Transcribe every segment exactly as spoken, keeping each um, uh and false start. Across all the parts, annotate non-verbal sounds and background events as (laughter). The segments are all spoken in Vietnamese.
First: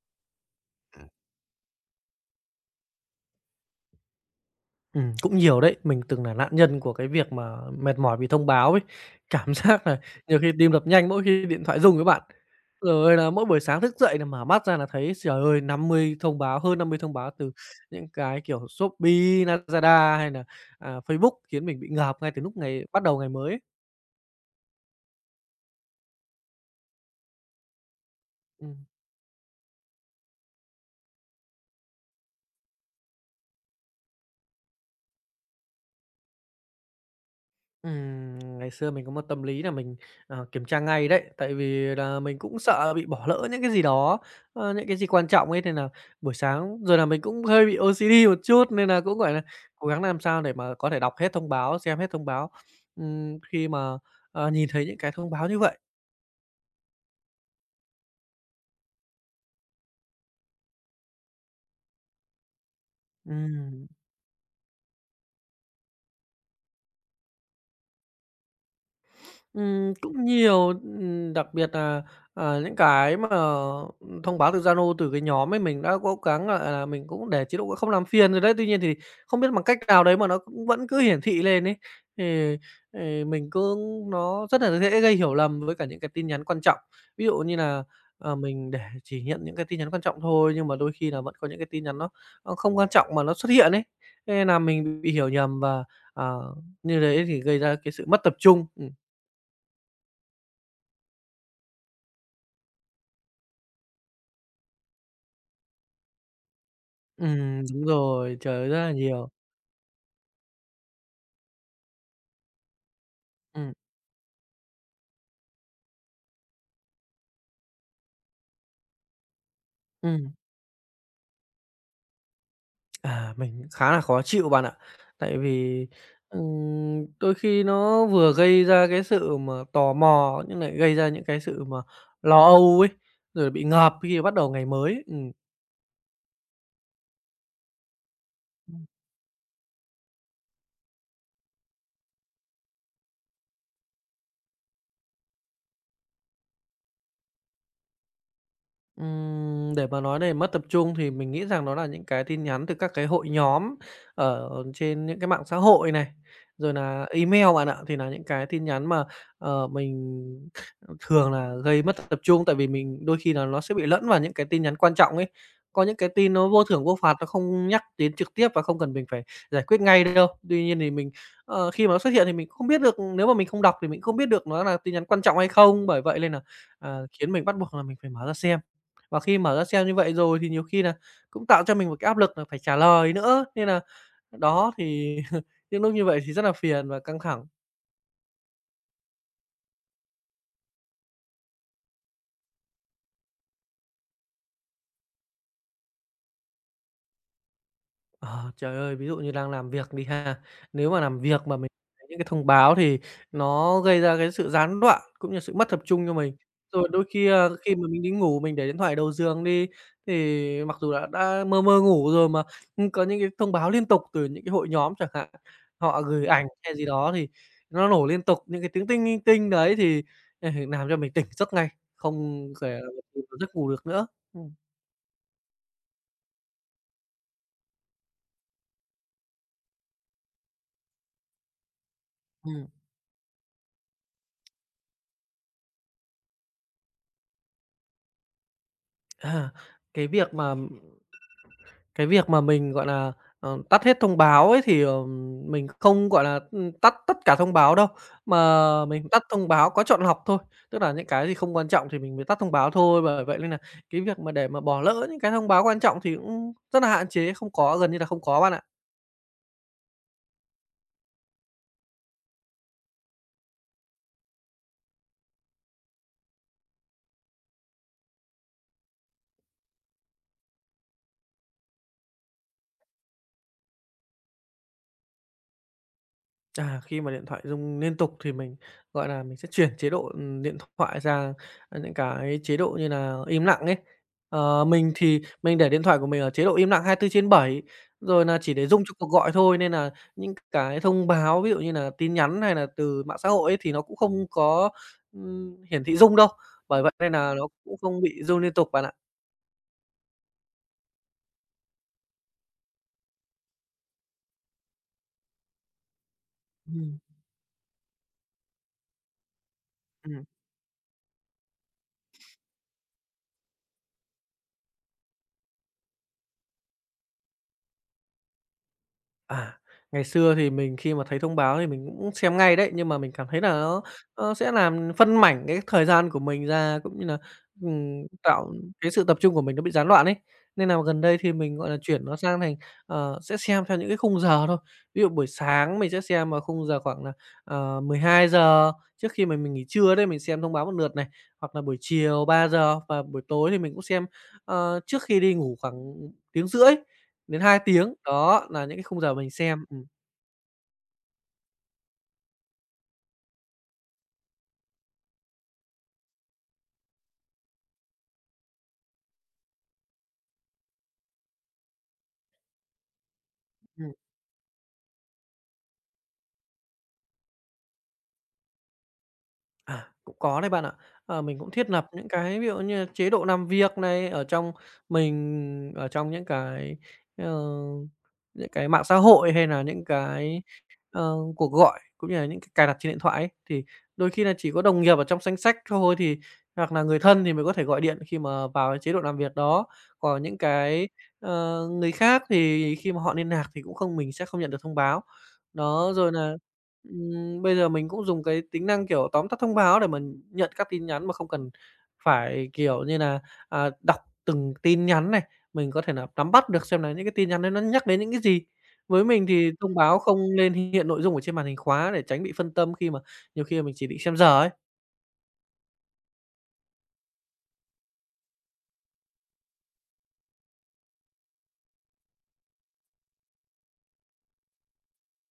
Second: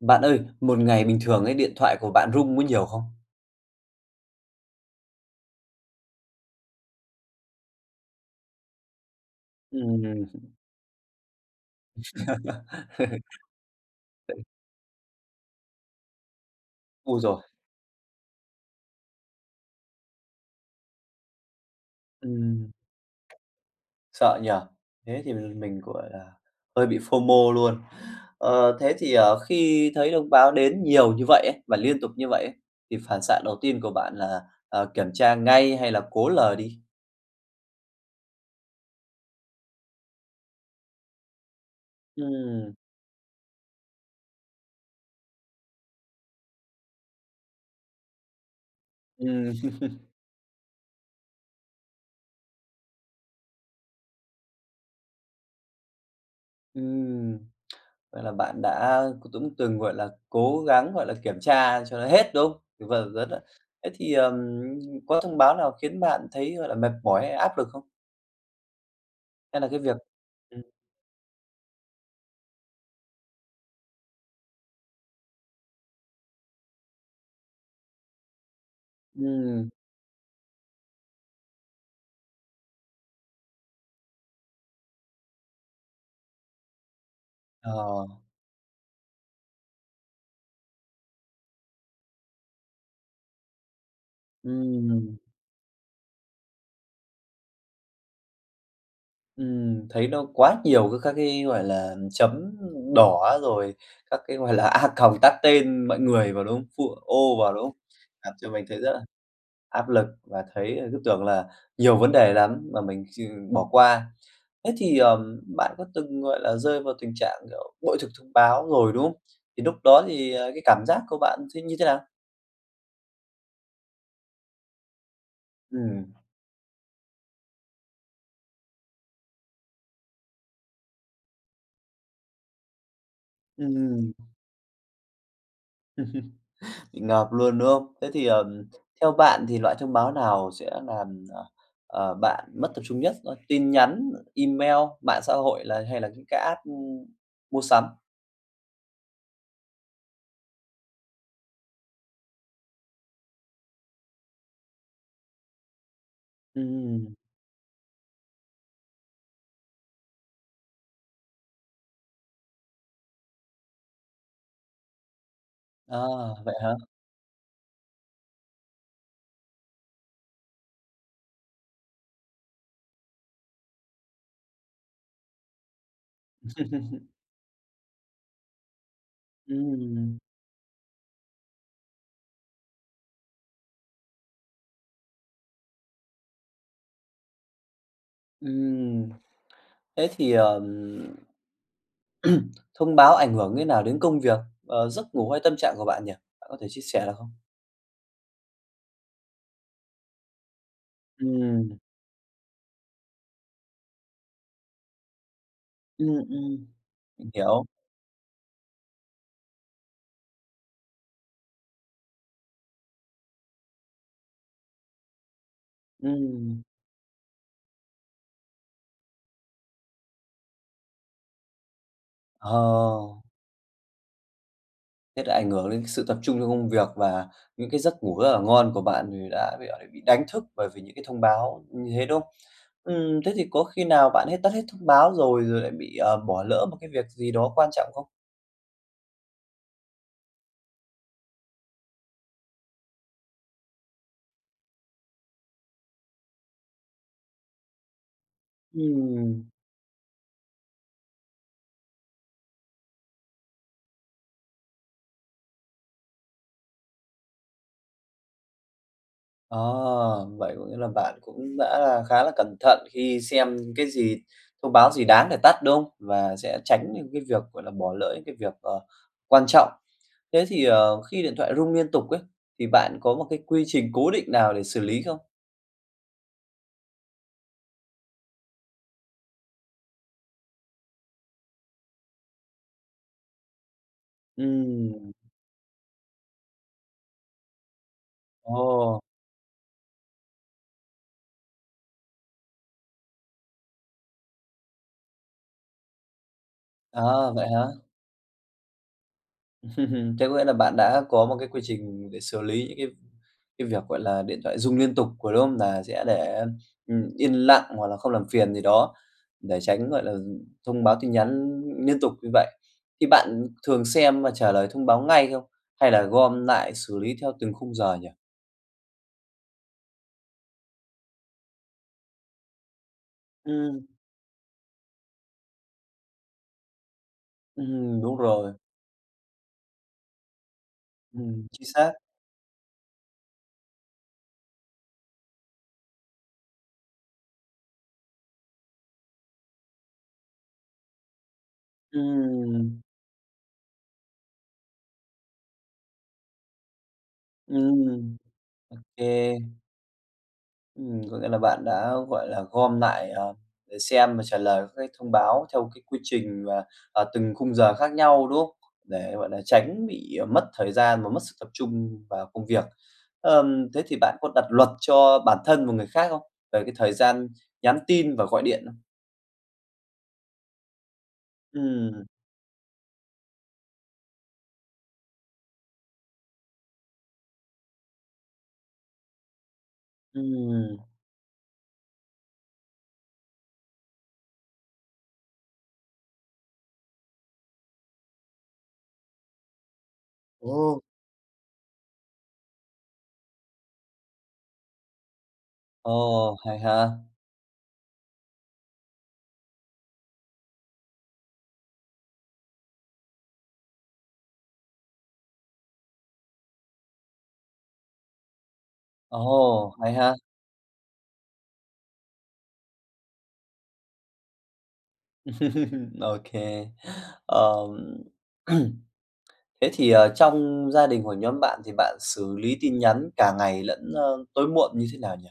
Bạn ơi, một ngày bình thường ấy, điện thoại của bạn rung có nhiều không? Ừm, cũng nhiều đấy. Mình từng là nạn nhân của cái việc mà mệt mỏi vì thông báo ấy. Cảm (laughs) giác là Ừm. nhiều khi tim đập nhanh mỗi khi điện thoại rung với bạn. Rồi là (laughs) mỗi buổi sáng thức dậy là mở mắt ra là thấy, trời ơi, năm mươi thông báo, hơn năm mươi thông Ui báo giời! từ những cái kiểu Shopee, Lazada hay là à, Facebook khiến mình bị ngợp ngay từ lúc ngày bắt đầu ngày mới ấy. Sợ nhờ. Thế thì mình mình, gọi là, hơi bị FOMO luôn. Ừm. Ờ, thế thì, ờ, khi thấy thông báo đến nhiều như vậy ấy, và liên tục như vậy ấy, thì phản xạ đầu tiên của bạn là, ờ, kiểm tra ngay hay là cố lờ đi? Ừm, ngày xưa mình có một tâm lý là mình, ờ, kiểm tra ngay đấy, tại vì là mình cũng Ừm, sợ bị bỏ lỡ những cái gì đó, ơ, những cái gì quan trọng ấy, nên là buổi sáng rồi là mình cũng hơi bị ô xê đê một chút, nên là cũng, gọi là, ừm, (laughs) cố gắng làm sao để mà có thể đọc hết thông báo, xem hết thông báo, ừm, khi mà, ờ, nhìn thấy những cái thông báo như vậy. ừm. Vậy là bạn đã cũng từng, gọi là, cố gắng, gọi là, kiểm tra cho nó hết, đúng không? Thì vâng, rất là Ừm. thế thì, ờm, có thông báo nào khiến bạn thấy, gọi là, mệt mỏi hay áp lực không? Hay là cái Ừm, việc cũng ừm, nhiều, ừm, đặc biệt là à, những cái mà, thông báo từ Zalo, từ cái nhóm ấy, mình đã cố gắng, gọi là, à, mình cũng để chế độ không làm phiền rồi đấy. Tuy nhiên thì không biết bằng ừm, cách nào đấy mà nó cũng vẫn cứ hiển thị lên ấy, thì thì mình cứ nó rất là dễ gây hiểu lầm với cả những cái tin nhắn quan trọng. Ví dụ như là, ờ, ờ, mình để chỉ nhận những cái tin nhắn quan trọng thôi, nhưng mà đôi khi là vẫn có những cái tin nhắn nó nó không quan trọng mà nó xuất hiện ấy, thế nên là mình bị ừm, hiểu nhầm và, ờ, như đấy thì gây ra cái sự mất tập trung. Ừm. ừm, thấy nó quá nhiều các các cái, gọi là, chấm đỏ rồi các cái, gọi là, (laughs) a còng tát tên mọi người vào, đúng không? Phụ ô vào, đúng Ừm, không? đúng Làm rồi, cho trời mình ơi, rất thấy rất là là nhiều. áp lực và thấy, ờ, cứ tưởng là nhiều vấn đề lắm mà mình ch bỏ Ừm, qua. Thế thì, ờm, bạn có từng, gọi là, rơi vào tình trạng, kiểu, bội thực thông báo rồi, đúng không? Thì lúc đó thì, ừm. ờ, cái cảm giác của bạn thế như thế nào? À, mình khá là khó chịu bạn ạ. Tại vì, Ừm, ừm, đôi khi nó vừa gây ra cái sự mà tò mò, nhưng lại gây ra những cái sự mà lo âu ấy, rồi bị ngợp ừm, khi bắt đầu ngày mới. Ừm. bị ngợp luôn, đúng không? Thế thì, ờm, theo bạn thì loại thông báo nào sẽ làm, ờ, ờ, bạn mất tập trung nhất? Ơ, tin nhắn, email, mạng xã hội là hay là những cái app, ưm, mua sắm? Ừm, để mà nói để mất tập trung thì mình nghĩ rằng đó là những cái tin nhắn từ các cái hội nhóm ở trên những cái mạng xã hội này, rồi là Ừm, email bạn ạ. Thì là những cái tin nhắn mà, ờ, mình (laughs) thường là gây mất tập trung, tại vì mình đôi khi là nó sẽ bị lẫn vào những cái tin nhắn quan trọng ấy. Có những à, cái tin nó vậy vô hả? thưởng vô phạt, nó không nhắc đến trực tiếp và không cần mình phải giải quyết ngay đâu. Tuy nhiên thì mình, ờ, khi mà nó xuất hiện thì mình không biết được, nếu mà mình không đọc thì mình không biết được nó là tin nhắn quan trọng hay không. Bởi vậy nên là à, (laughs) khiến mình bắt buộc là mình phải mở ra xem. Và khi mở ra xem như vậy Ừm. rồi thì nhiều khi là cũng tạo cho mình một cái áp lực là phải trả lời nữa, nên là đó thì (laughs) những lúc như vậy thì rất là phiền và căng thẳng. Ừm. Thế thì, ờm, (clears throat) thông báo ảnh hưởng như nào đến công việc, ờ, giấc ngủ hay tâm trạng của bạn nhỉ? Bạn có thể chia sẻ được không? Ờ, trời ơi, ví dụ như đang làm việc đi ha, nếu mà làm việc mà mình Ừm, thấy những cái thông báo thì nó gây ra cái sự gián đoạn cũng như sự mất tập trung cho ừm, mình. ừm, Rồi đôi khi, mình a, hiểu. khi mà mình đi ngủ mình để điện thoại đầu giường đi, thì mặc dù đã đã mơ mơ ngủ rồi mà, ưm, có những cái thông báo liên tục từ những cái hội nhóm chẳng hạn, họ gửi ảnh Ừm, hay gì đó thì nó nổ liên tục những cái tiếng "tinh, tinh, tinh" đấy thì, ờ, làm cho mình tỉnh giấc ngay, không ờ, thể là giấc ngủ được nữa. Ừm. thế đã ảnh hưởng đến sự tập trung trong công việc và những cái giấc ngủ rất là ngon của bạn thì đã bị, bị đánh thức bởi vì những cái thông báo như thế, đúng không? Ừm, Ừm, thế thì có khi nào bạn hết tắt hết thông báo rồi rồi lại bị, ờ, bỏ lỡ một cái việc gì đó quan trọng không? à, cái việc mà Cái việc mà mình, gọi là, ờ, tắt hết thông báo ấy thì, ờ, mình không, gọi là, ừm, tắt tất cả thông báo đâu, mà mình tắt Ừm. thông báo có chọn lọc thôi. Tức là những cái gì không quan trọng thì mình mới tắt thông báo thôi, bởi vậy nên nà cái việc mà để mà bỏ lỡ những cái thông báo quan trọng thì cũng rất là hạn chế, không có, gần như là không có bạn ạ. Ờ, vậy có nghĩa là bạn cũng đã là khá là cẩn thận khi xem cái gì thông báo gì đáng để tắt, đúng không? Và sẽ tránh những cái việc, gọi là, bỏ lỡ những cái việc, ờ, quan trọng. Thế thì, ờ, khi điện thoại rung liên tục ấy, thì bạn có một cái quy trình cố định nào để xử lý không? À, khi mà điện thoại rung liên tục thì mình, gọi là, mình sẽ chuyển chế độ, ừm, điện thoại sang những cái chế độ như là im lặng ấy. Ờ, mình Ừm, thì mình để điện thoại của mình ở chế độ im lặng hai mươi tư trên bảy rồi là chỉ để rung cho ồ, cuộc gọi thôi, nên là những cái thông báo, ví dụ như là tin nhắn hay là từ mạng xã hội ấy, thì nó cũng không có, ừm, hiển thị rung đâu. Bởi vậy nên à, là nó vậy hả? cũng không bị rung liên tục bạn ạ. (laughs) Thế có nghĩa là bạn đã có một cái quy trình để xử lý những cái cái việc, gọi là, điện thoại rung liên tục của đúng không? Nà sẽ để, Ừm. ừm, yên lặng hoặc là không làm phiền gì đó, để tránh, gọi là, Ừm. thông báo tin nhắn liên tục như vậy. Thì bạn thường xem và trả lời thông báo ngay không? Hay là gom lại xử lý theo từng khung giờ nhỉ? À, ngày xưa thì mình khi mà thấy thông báo thì mình cũng xem ngay đấy, nhưng mà mình cảm thấy là Ừm, nó nó sẽ làm phân mảnh cái thời gian của mình ra, cũng như là, ừm, ừm, đúng rồi, tạo cái sự tập trung của mình nó bị gián đoạn ấy. Nên là gần đây thì ừm, mình, chính gọi là, xác. chuyển nó sang thành, ờ, sẽ xem theo những cái khung giờ thôi. Ví dụ buổi sáng mình sẽ xem vào khung giờ khoảng là, ờ, mười hai giờ trước khi mà mình nghỉ trưa đấy, mình xem thông báo một lượt này, hoặc là buổi chiều ba giờ Ừm, và buổi tối thì mình cũng xem, ờ, trước khi đi ngủ khoảng tiếng rưỡi. Đến hai tiếng, ừm, đó là ô. những cái khung giờ mình xem. Ừm, Ừm, có nghĩa là bạn đã, gọi là, gom lại, ờ, để xem và trả lời các cái thông báo theo cái quy trình và, ờ, từng khung giờ khác nhau, đúng không? Để, gọi là, tránh bị ờ, mất thời gian và mất sự tập trung vào công việc. Ờm, thế ừm, thì bạn có đặt luật cho bản thân và người khác không? Về cái thời gian nhắn tin và gọi điện không? à, cũng có đấy bạn ạ. Ờ, mình cũng thiết lập Ừm, những cái ví dụ như là chế độ làm việc này ở trong mình ở trong những cái, ờ, những cái mạng xã hội hay là những cái, ừm. ờ, cuộc gọi cũng như là những cái cài đặt trên điện thoại ấy, thì đôi khi là chỉ có đồng nghiệp ở trong danh sách thôi thì hoặc là người thân thì mới có thể gọi điện khi mà vào cái chế độ làm việc đó. Còn những Ồ. cái, ờ, người khác thì khi mà họ liên lạc thì cũng không mình sẽ không nhận được thông báo. Đó, rồi là Ồ, hay ha! Ừm, bây giờ mình cũng dùng cái tính năng, kiểu, tóm tắt thông báo để mình nhận các tin nhắn mà không cần phải, kiểu như là à, đọc từng tin nhắn này, mình có thể là nắm bắt được xem là những cái tin nhắn đấy nó nhắc đến những cái gì. Với mình thì Ồ, thông hay báo ha! không nên hiện nội dung ở trên màn hình khóa để tránh bị phân tâm khi mà nhiều khi mình chỉ định xem giờ ấy. (laughs) OK. Ờm, (clears throat) thế thì, ờ, trong gia đình của nhóm bạn thì bạn xử lý tin nhắn cả ngày lẫn, ơ, tối muộn như thế nào nhỉ?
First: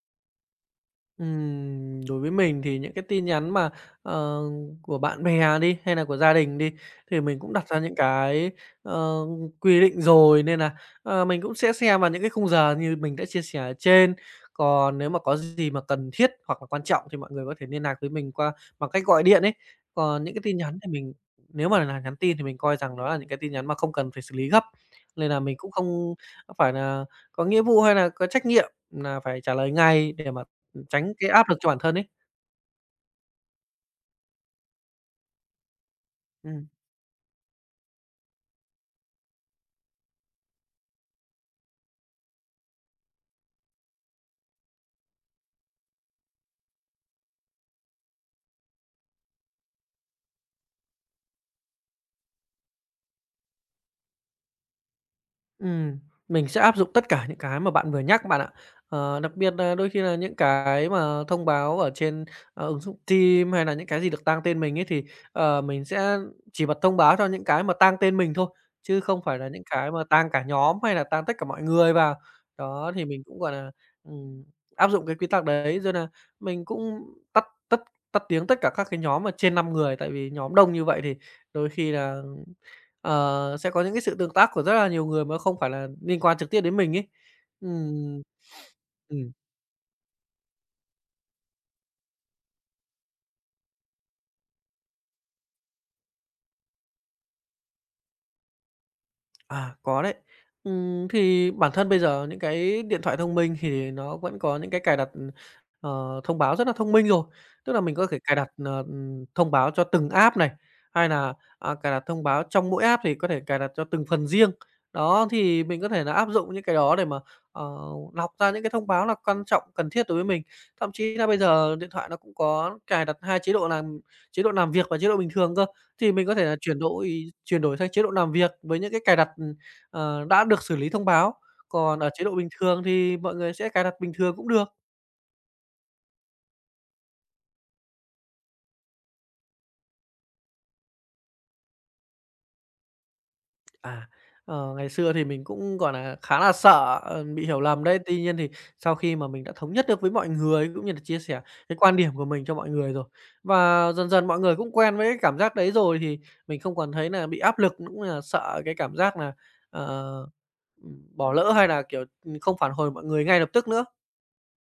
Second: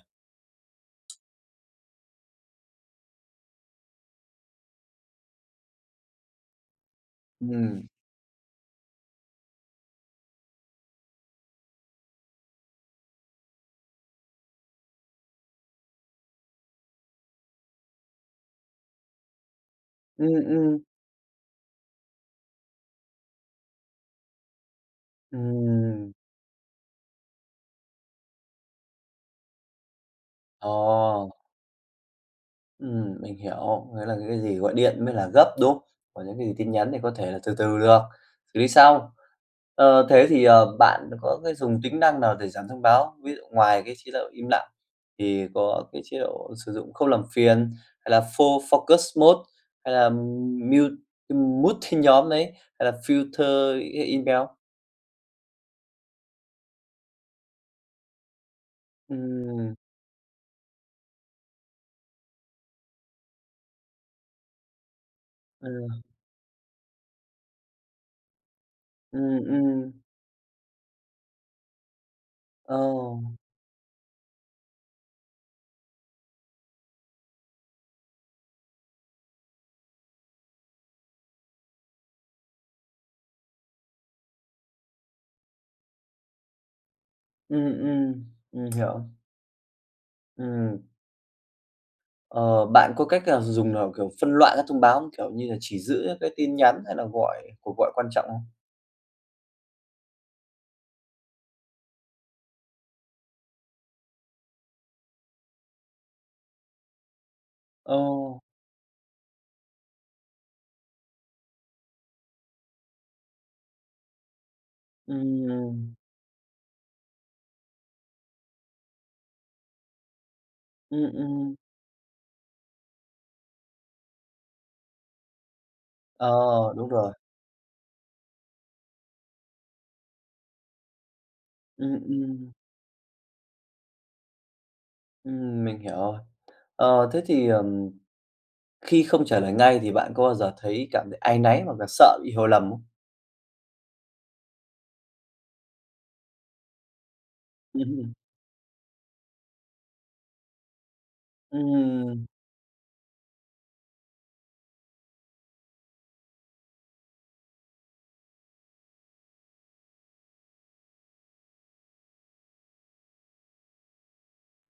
Ừm, đối với mình thì những cái tin nhắn mà, ờ, của bạn bè đi, hay là của gia đình đi, thì mình cũng đặt ra Ừ, những cái, ờ, quy định rồi nên là ờ, mình cũng sẽ xem vào những cái khung giờ như mình đã chia sẻ ở trên. Còn nếu mà có gì mà cần thiết hoặc là quan trọng thì mọi người có thể liên lạc với mình qua bằng cách gọi điện ấy. Còn ừ, những cái tin ừ, nhắn thì mình nếu mà là nhắn tin thì mình coi rằng đó là những cái tin nhắn mà không cần phải xử lý gấp, nên ừ. là mình cũng không phải là có nghĩa vụ hay là có trách nhiệm là phải trả lời ngay để mà tránh cái Ồ. áp lực cho bản thân ấy. Ừm, mình hiểu, nghĩa là cái gì gọi điện mới là gấp, đúng không? Còn những cái gì Ừm. tin nhắn thì có thể là từ từ được, xử lý sau. Ờ, thế thì, ờ, bạn có cái dùng tính năng nào để giảm thông báo? Ví dụ ngoài cái chế độ im lặng thì có cái chế độ sử dụng không làm phiền, hay là full focus mode, hay là mute mute tin nhóm đấy, hay là filter e email? Ừm, mình sẽ áp dụng tất cả những cái mà bạn vừa nhắc bạn ạ. Ờ, đặc biệt Ừm, nà đôi khi là những cái mà thông báo ở trên, ờ, ứng dụng Teams hay là những cái gì được tang tên mình ấy, thì, ờ, ừ, mình sẽ chỉ bật thông báo cho những cái mà tang tên mình thôi, chứ không phải ừm, là những cái ừm, mà tang cả nhóm hay là tang tất cả mọi người vào. ờ, Đó, thì mình cũng, gọi là, ừm, áp dụng cái quy tắc đấy, rồi là mình cũng tắt tắt tắt tiếng tất cả các cái nhóm mà trên năm người, tại vì nhóm đông như vậy thì đôi khi là ờ, sẽ có những cái sự tương tác của rất là nhiều người mà không phải là liên quan trực tiếp đến mình ấy. ừm, Ừm. ừm, mình hiểu, Ừm. ừm. Ờ, bạn có cách nào dùng nào, kiểu, phân loại các thông báo không? Kiểu như là, chỉ giữ những cái tin nhắn hay là gọi cuộc gọi quan trọng không? À, có đấy. Ừm, thì bản thân bây giờ những cái điện thoại thông minh thì nó vẫn có những cái cài đặt, ờ, thông báo rất là thông minh rồi. Tức là Ờ, mình có thể cài đặt, ờ, thông báo cho từng app này, hay là, à, cài đặt thông báo trong mỗi app thì có thể cài đặt cho từng phần riêng. Đó, thì ừm, mình có thể là áp dụng những cái đó để mà, ờ, lọc ra những cái thông báo là quan trọng, cần thiết đối với mình. Thậm ừm, chí là bây ừm, giờ điện thoại nó cũng có cài đặt hai chế độ làm chế độ làm việc và chế độ bình thường cơ. Thì mình ờ, có thể là chuyển đúng rồi, đổi chuyển đổi sang chế độ làm việc với những cái cài đặt, ừm, ờ, đã được xử lý thông báo, ừm, còn ở chế độ bình ừm, thường thì mọi người sẽ cài đặt bình thường cũng được. ừm, mình hiểu rồi. Ờ, thế thì, ờm, khi không trả lời ngay thì bạn có bao giờ thấy cảm thấy áy náy hoặc là sợ bị hiểu lầm không? À, ờ, ngày xưa thì mình cũng, gọi là, khá là sợ, ờ, bị hiểu lầm đấy, tuy (laughs) nhiên thì sau khi mà mình đã thống nhất được với mọi người, cũng như là chia sẻ cái quan điểm Ừm. của mình cho mọi người rồi, và dần dần mọi người cũng quen với cái cảm giác đấy rồi thì mình không còn thấy nà bị áp lực, cũng là sợ cái cảm giác nà, ờ, ừm, bỏ lỡ hay là, kiểu, ừm, không phản hồi mọi người ngay lập tức nữa.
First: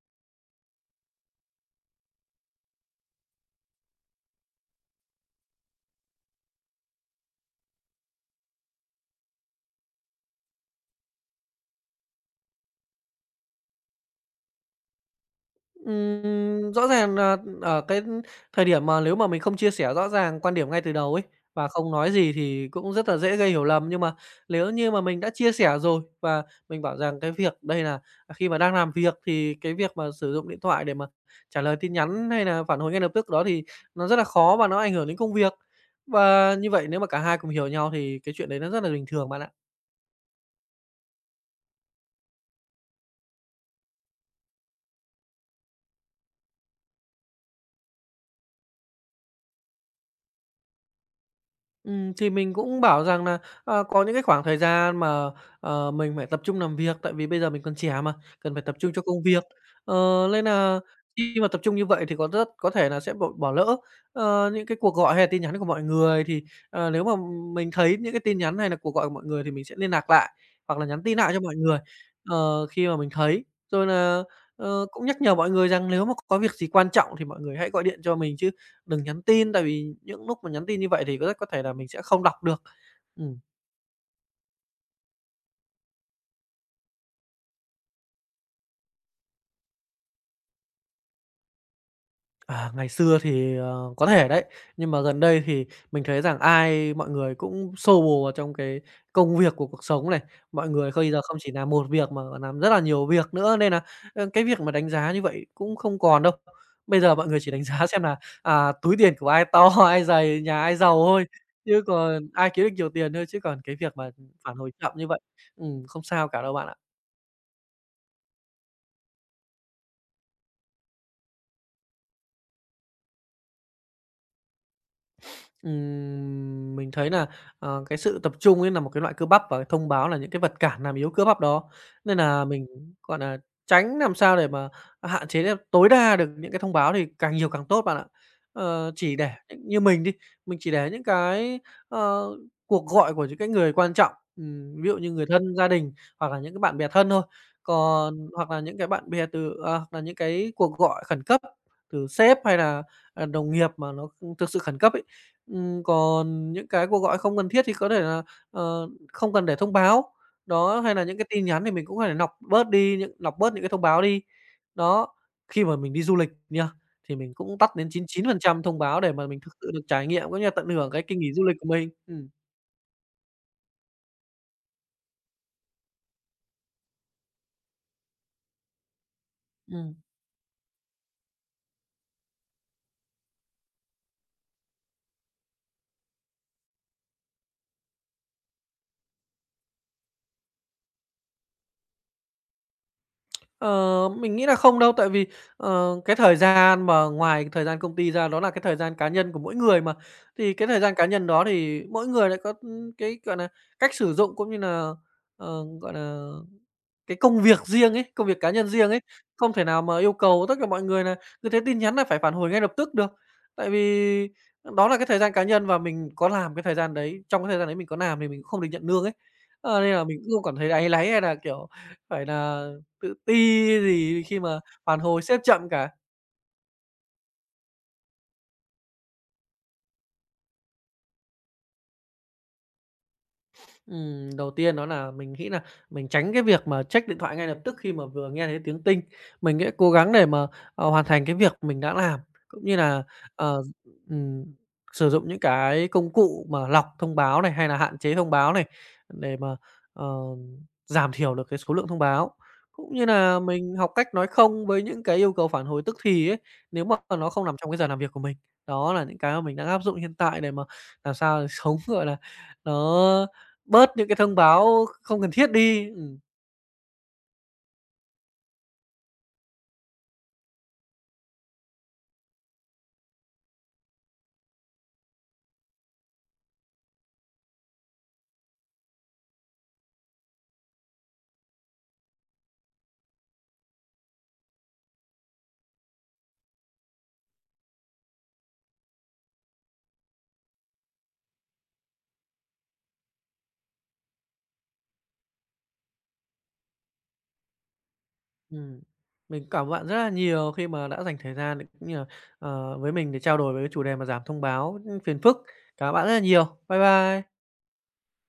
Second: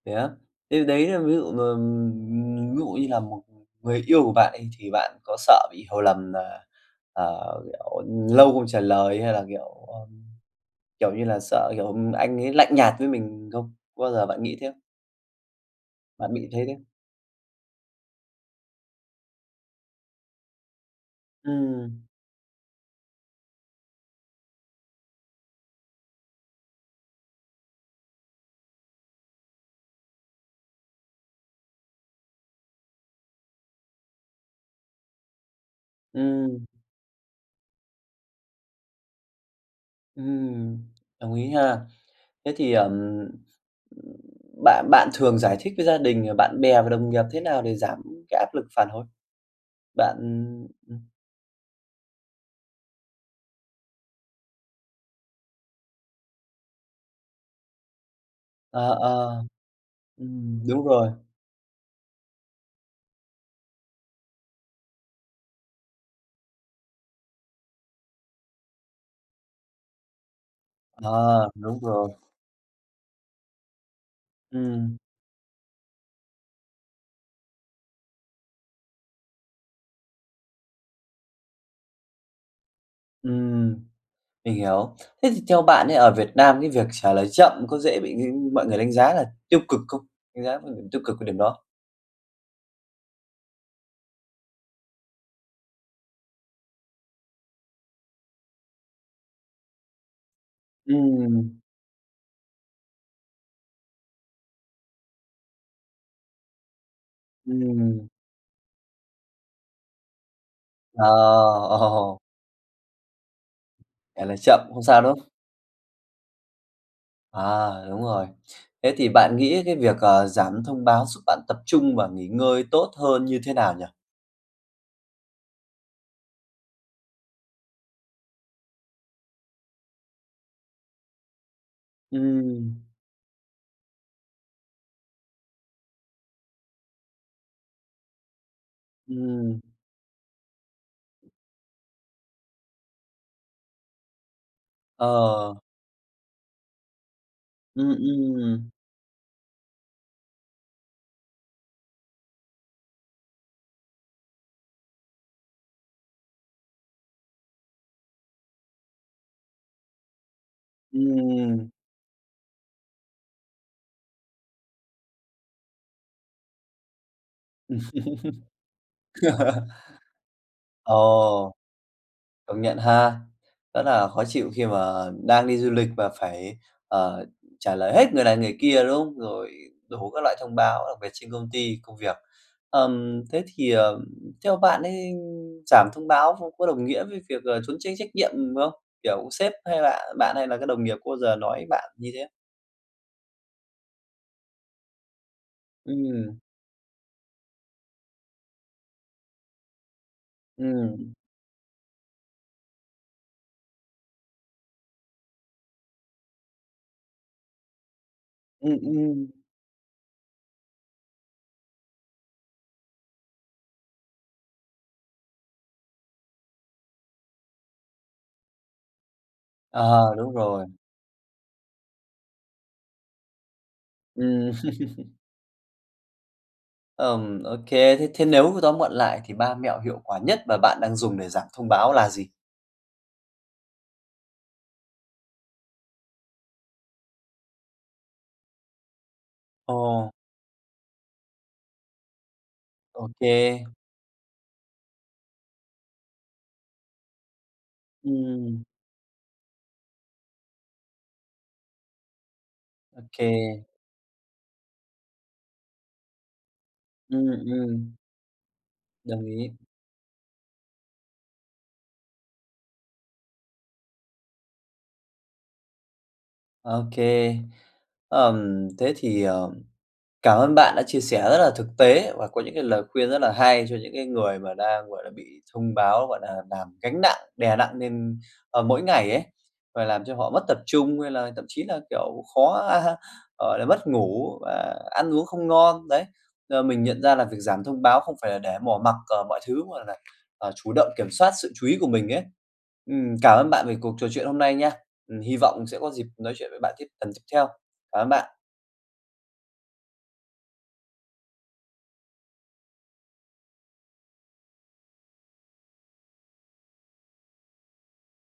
Thế á? Thế đấy là ví dụ, ờ, ví dụ như là một người yêu của bạn đi thì bạn có sợ bị hiểu lầm là, ờ, kiểu, lâu không trả lời hay là, kiểu, ờ, kiểu như là, sợ, kiểu, anh ấy lạnh nhạt với mình không? Có bao giờ bạn nghĩ thế không? Bạn bị thế Ừm, thế rõ ràng nà ở cái thời điểm mà nếu mà mình không chia sẻ rõ ràng quan điểm ngay từ đầu ấy, và không Ừm, nói gì thì cũng rất là dễ gây hiểu lầm. Nhưng mà nếu như mà mình đã chia sẻ rồi và mình bảo rằng cái việc đây là khi mà đang làm việc thì cái việc mà sử dụng điện thoại để mà trả lời tin nhắn hay là phản hồi ngay lập tức đó thì nó rất là khó và nó ảnh hưởng đến công việc. Và ừm, như vậy nếu mà cả hai cùng hiểu nhau thì cái chuyện đấy nó rất là bình thường bạn ạ. ừm, đồng ý ha. Thế thì, ờm, bạn bạn thường giải thích với gia đình, rồi bạn bè và đồng nghiệp thế nào để giảm cái áp lực phản hồi? Bạn Ừm, thì mình cũng bảo rằng là, ờ, có những cái khoảng thời gian mà, ờ, mình phải tập trung làm việc, tại vì bây giờ mình còn trẻ mà, cần phải tập ờ, trung cho công ờ, việc. Ờ, nên ừm, là đúng rồi. khi mà tập trung như vậy thì có rất có thể là sẽ bỏ bỏ lỡ, ờ, những cái cuộc gọi hay là tin nhắn của mọi người. Thì, ờ, nếu mà mình thấy những cái tin nhắn hay là cuộc gọi của mọi người thì mình sẽ liên lạc lại, hoặc là nhắn tin lại cho Ờ, mọi đúng người, rồi. ờ, khi mà mình thấy. Rồi là ờ, Ừm, cũng nhắc nhở mọi người rằng nếu mà có việc gì quan trọng thì mọi người hãy gọi điện cho mình chứ đừng nhắn tin, tại vì những lúc mà nhắn tin như vậy thì có rất có thể là mình sẽ không đọc được. Ừm, ừm, mình hiểu. Thế thì theo bạn ấy, ở Việt Nam cái việc trả lời chậm có dễ bị ng mọi người đánh giá là tiêu cực không? Đánh giá một điểm tiêu cực của điểm đó. à, ngày xưa thì, ờ, có thể đấy, nhưng mà gần đây thì mình thấy rằng ai mọi người cũng xô bồ vào trong cái công việc của cuộc sống này. Mọi người bây giờ không chỉ Ừm, làm một việc mà còn làm rất là nhiều việc nữa, nên là, ơ, cái việc mà đánh giá như vậy cũng không còn đâu. Bây giờ mọi người chỉ đánh (laughs) giá xem ừm, là, à, túi tiền của ai to, (laughs) ai dày, nhà ai giàu ờ, thôi, ồ, chứ còn ai kiếm được nhiều tiền thôi, chứ còn cái việc mà trả lời phản chậm hồi không chậm sao, như đúng vậy, không? ừm, không sao cả đâu bạn ạ. À, đúng rồi. Thế thì bạn nghĩ cái việc, ờ, giảm thông báo giúp bạn tập trung và nghỉ ngơi tốt hơn như thế nào nhỉ? Ừm, mình thấy là ờ, cái sự tập trung ấy là một cái loại cơ bắp và thông báo là những cái vật cản làm yếu cơ bắp đó, nên là mình, Ừm, gọi là tránh làm sao để mà hạn chế được tối đa được những cái thông báo thì càng nhiều càng tốt bạn ạ. Ờ, chỉ để ừm, như mình đi, mình chỉ để những cái, ờ, cuộc gọi của những cái người quan trọng, ừm, ví dụ ờ, như người thân, gia đình hoặc là những cái bạn bè thân thôi, ừm, còn hoặc là ừm, những cái bạn bè từ à, hoặc là những cái cuộc gọi khẩn cấp từ sếp hay là, à, đồng nghiệp mà nó thực sự khẩn cấp ấy. Ừm, còn những cái cuộc gọi không cần thiết thì có thể là, ờ, không cần để thông báo, đó, hay là những cái tin nhắn ừm. thì mình cũng phải lọc bớt đi, những lọc bớt những cái thông báo đi. Đó, khi mà mình đi du lịch nha, thì mình cũng tắt đến chín mươi chín phần trăm thông báo để mà mình thực sự được (laughs) trải nghiệm cũng như là tận hưởng cái kỳ nghỉ du Ồ. lịch của mình. Ừm. Công nhận ha. Rất là khó chịu khi mà đang đi du lịch và phải, ờ, trả lời hết người này người kia, đúng không? Rồi Ừm. đủ các loại thông báo đặc biệt trên công ty, công việc. Ờm, thế thì, ờ, theo bạn ấy giảm thông báo không có đồng nghĩa với việc, ờ, trốn tránh trách nhiệm không? Kiểu, sếp hay là bạn hay là các đồng nghiệp có bao giờ nói bạn như thế? Ờ, mình nghĩ là không đâu, tại vì, ờ, cái thời Ừm, gian mà ngoài thời gian công ty ra đó là cái thời gian cá nhân của mỗi người mà. Thì cái thời gian cá ừm, nhân đó thì mỗi người lại có, ừ, cái, gọi là cách sử dụng cũng như là ờ, gọi là cái công việc riêng ấy, công việc cá nhân ừm, riêng ấy, ừm. không thể nào mà yêu cầu tất cả mọi người là cứ thế tin nhắn nà phải phản hồi ngay lập tức được. Tại vì đó là cái thời gian cá nhân và mình có làm cái thời gian đấy, trong cái thời gian đấy mình có làm thì mình cũng không được nhận lương ấy. Ờ, nên Ờ, là mình cũng đúng không cảm rồi. thấy áy náy hay là, kiểu, phải là tự ti gì khi Ừm. mà phản (laughs) hồi sếp chậm cả. Ừm, ô. Thế thế nếu tóm gọn lại thì ba mẹo hiệu quả nhất mà bạn đang dùng để giảm thông báo là gì? Ừm, đầu tiên đó là mình nghĩ là mình tránh cái việc mà check điện thoại ngay lập tức khi mà vừa nghe thấy tiếng tinh. Mình sẽ cố Ồ, gắng để mà, ờ, hoàn thành cái việc mình đã làm, cũng như ô là kê. ờ, ừm, sử dụng những cái công cụ mà lọc thông báo này, hay là hạn chế thông báo Ừm, này, để mà, ờ, giảm thiểu được cái số lượng thông báo. Cũng ô như kê. là mình học cách nói không với những cái yêu cầu phản hồi tức thì ấy, nếu mà Ừm, nó không nằm trong cái giờ ừm, làm việc của mình. Đó là những đồng cái mà ý. mình đang áp dụng hiện tại để mà làm sao để (laughs) sống, gọi là, nó bớt những cái thông báo không cần thiết đi. Ừm, Ô kê. Ờm, thế thì, ờ, cảm ơn bạn đã chia sẻ rất là thực tế và có những cái lời khuyên rất là hay cho những cái người mà đang, gọi là, bị thông báo, gọi là, làm gánh nặng, đè nặng lên, ờ, mỗi ngày ấy, và làm cho họ mất tập trung hay là thậm chí là, kiểu, khó, (laughs) gọi là, mất ngủ và ăn uống không ngon. Đấy, giờ mình nhận ra là việc giảm thông báo không phải là để bỏ mặc, ờ, mọi thứ mà là, ờ, chủ động kiểm soát sự chú ý của mình ấy. Ừm, cảm ơn bạn về cuộc trò chuyện hôm nay nha. Ừm, hy vọng sẽ có dịp nói chuyện với bạn tiếp lần tiếp theo. Cảm ơn bạn. ừm. Mình cảm ơn bạn rất là nhiều khi mà đã dành thời gian để cũng như là, ờ, với mình để trao đổi về cái chủ đề mà giảm thông báo, phiền phức. Cảm ơn bạn rất là nhiều. Bye bye.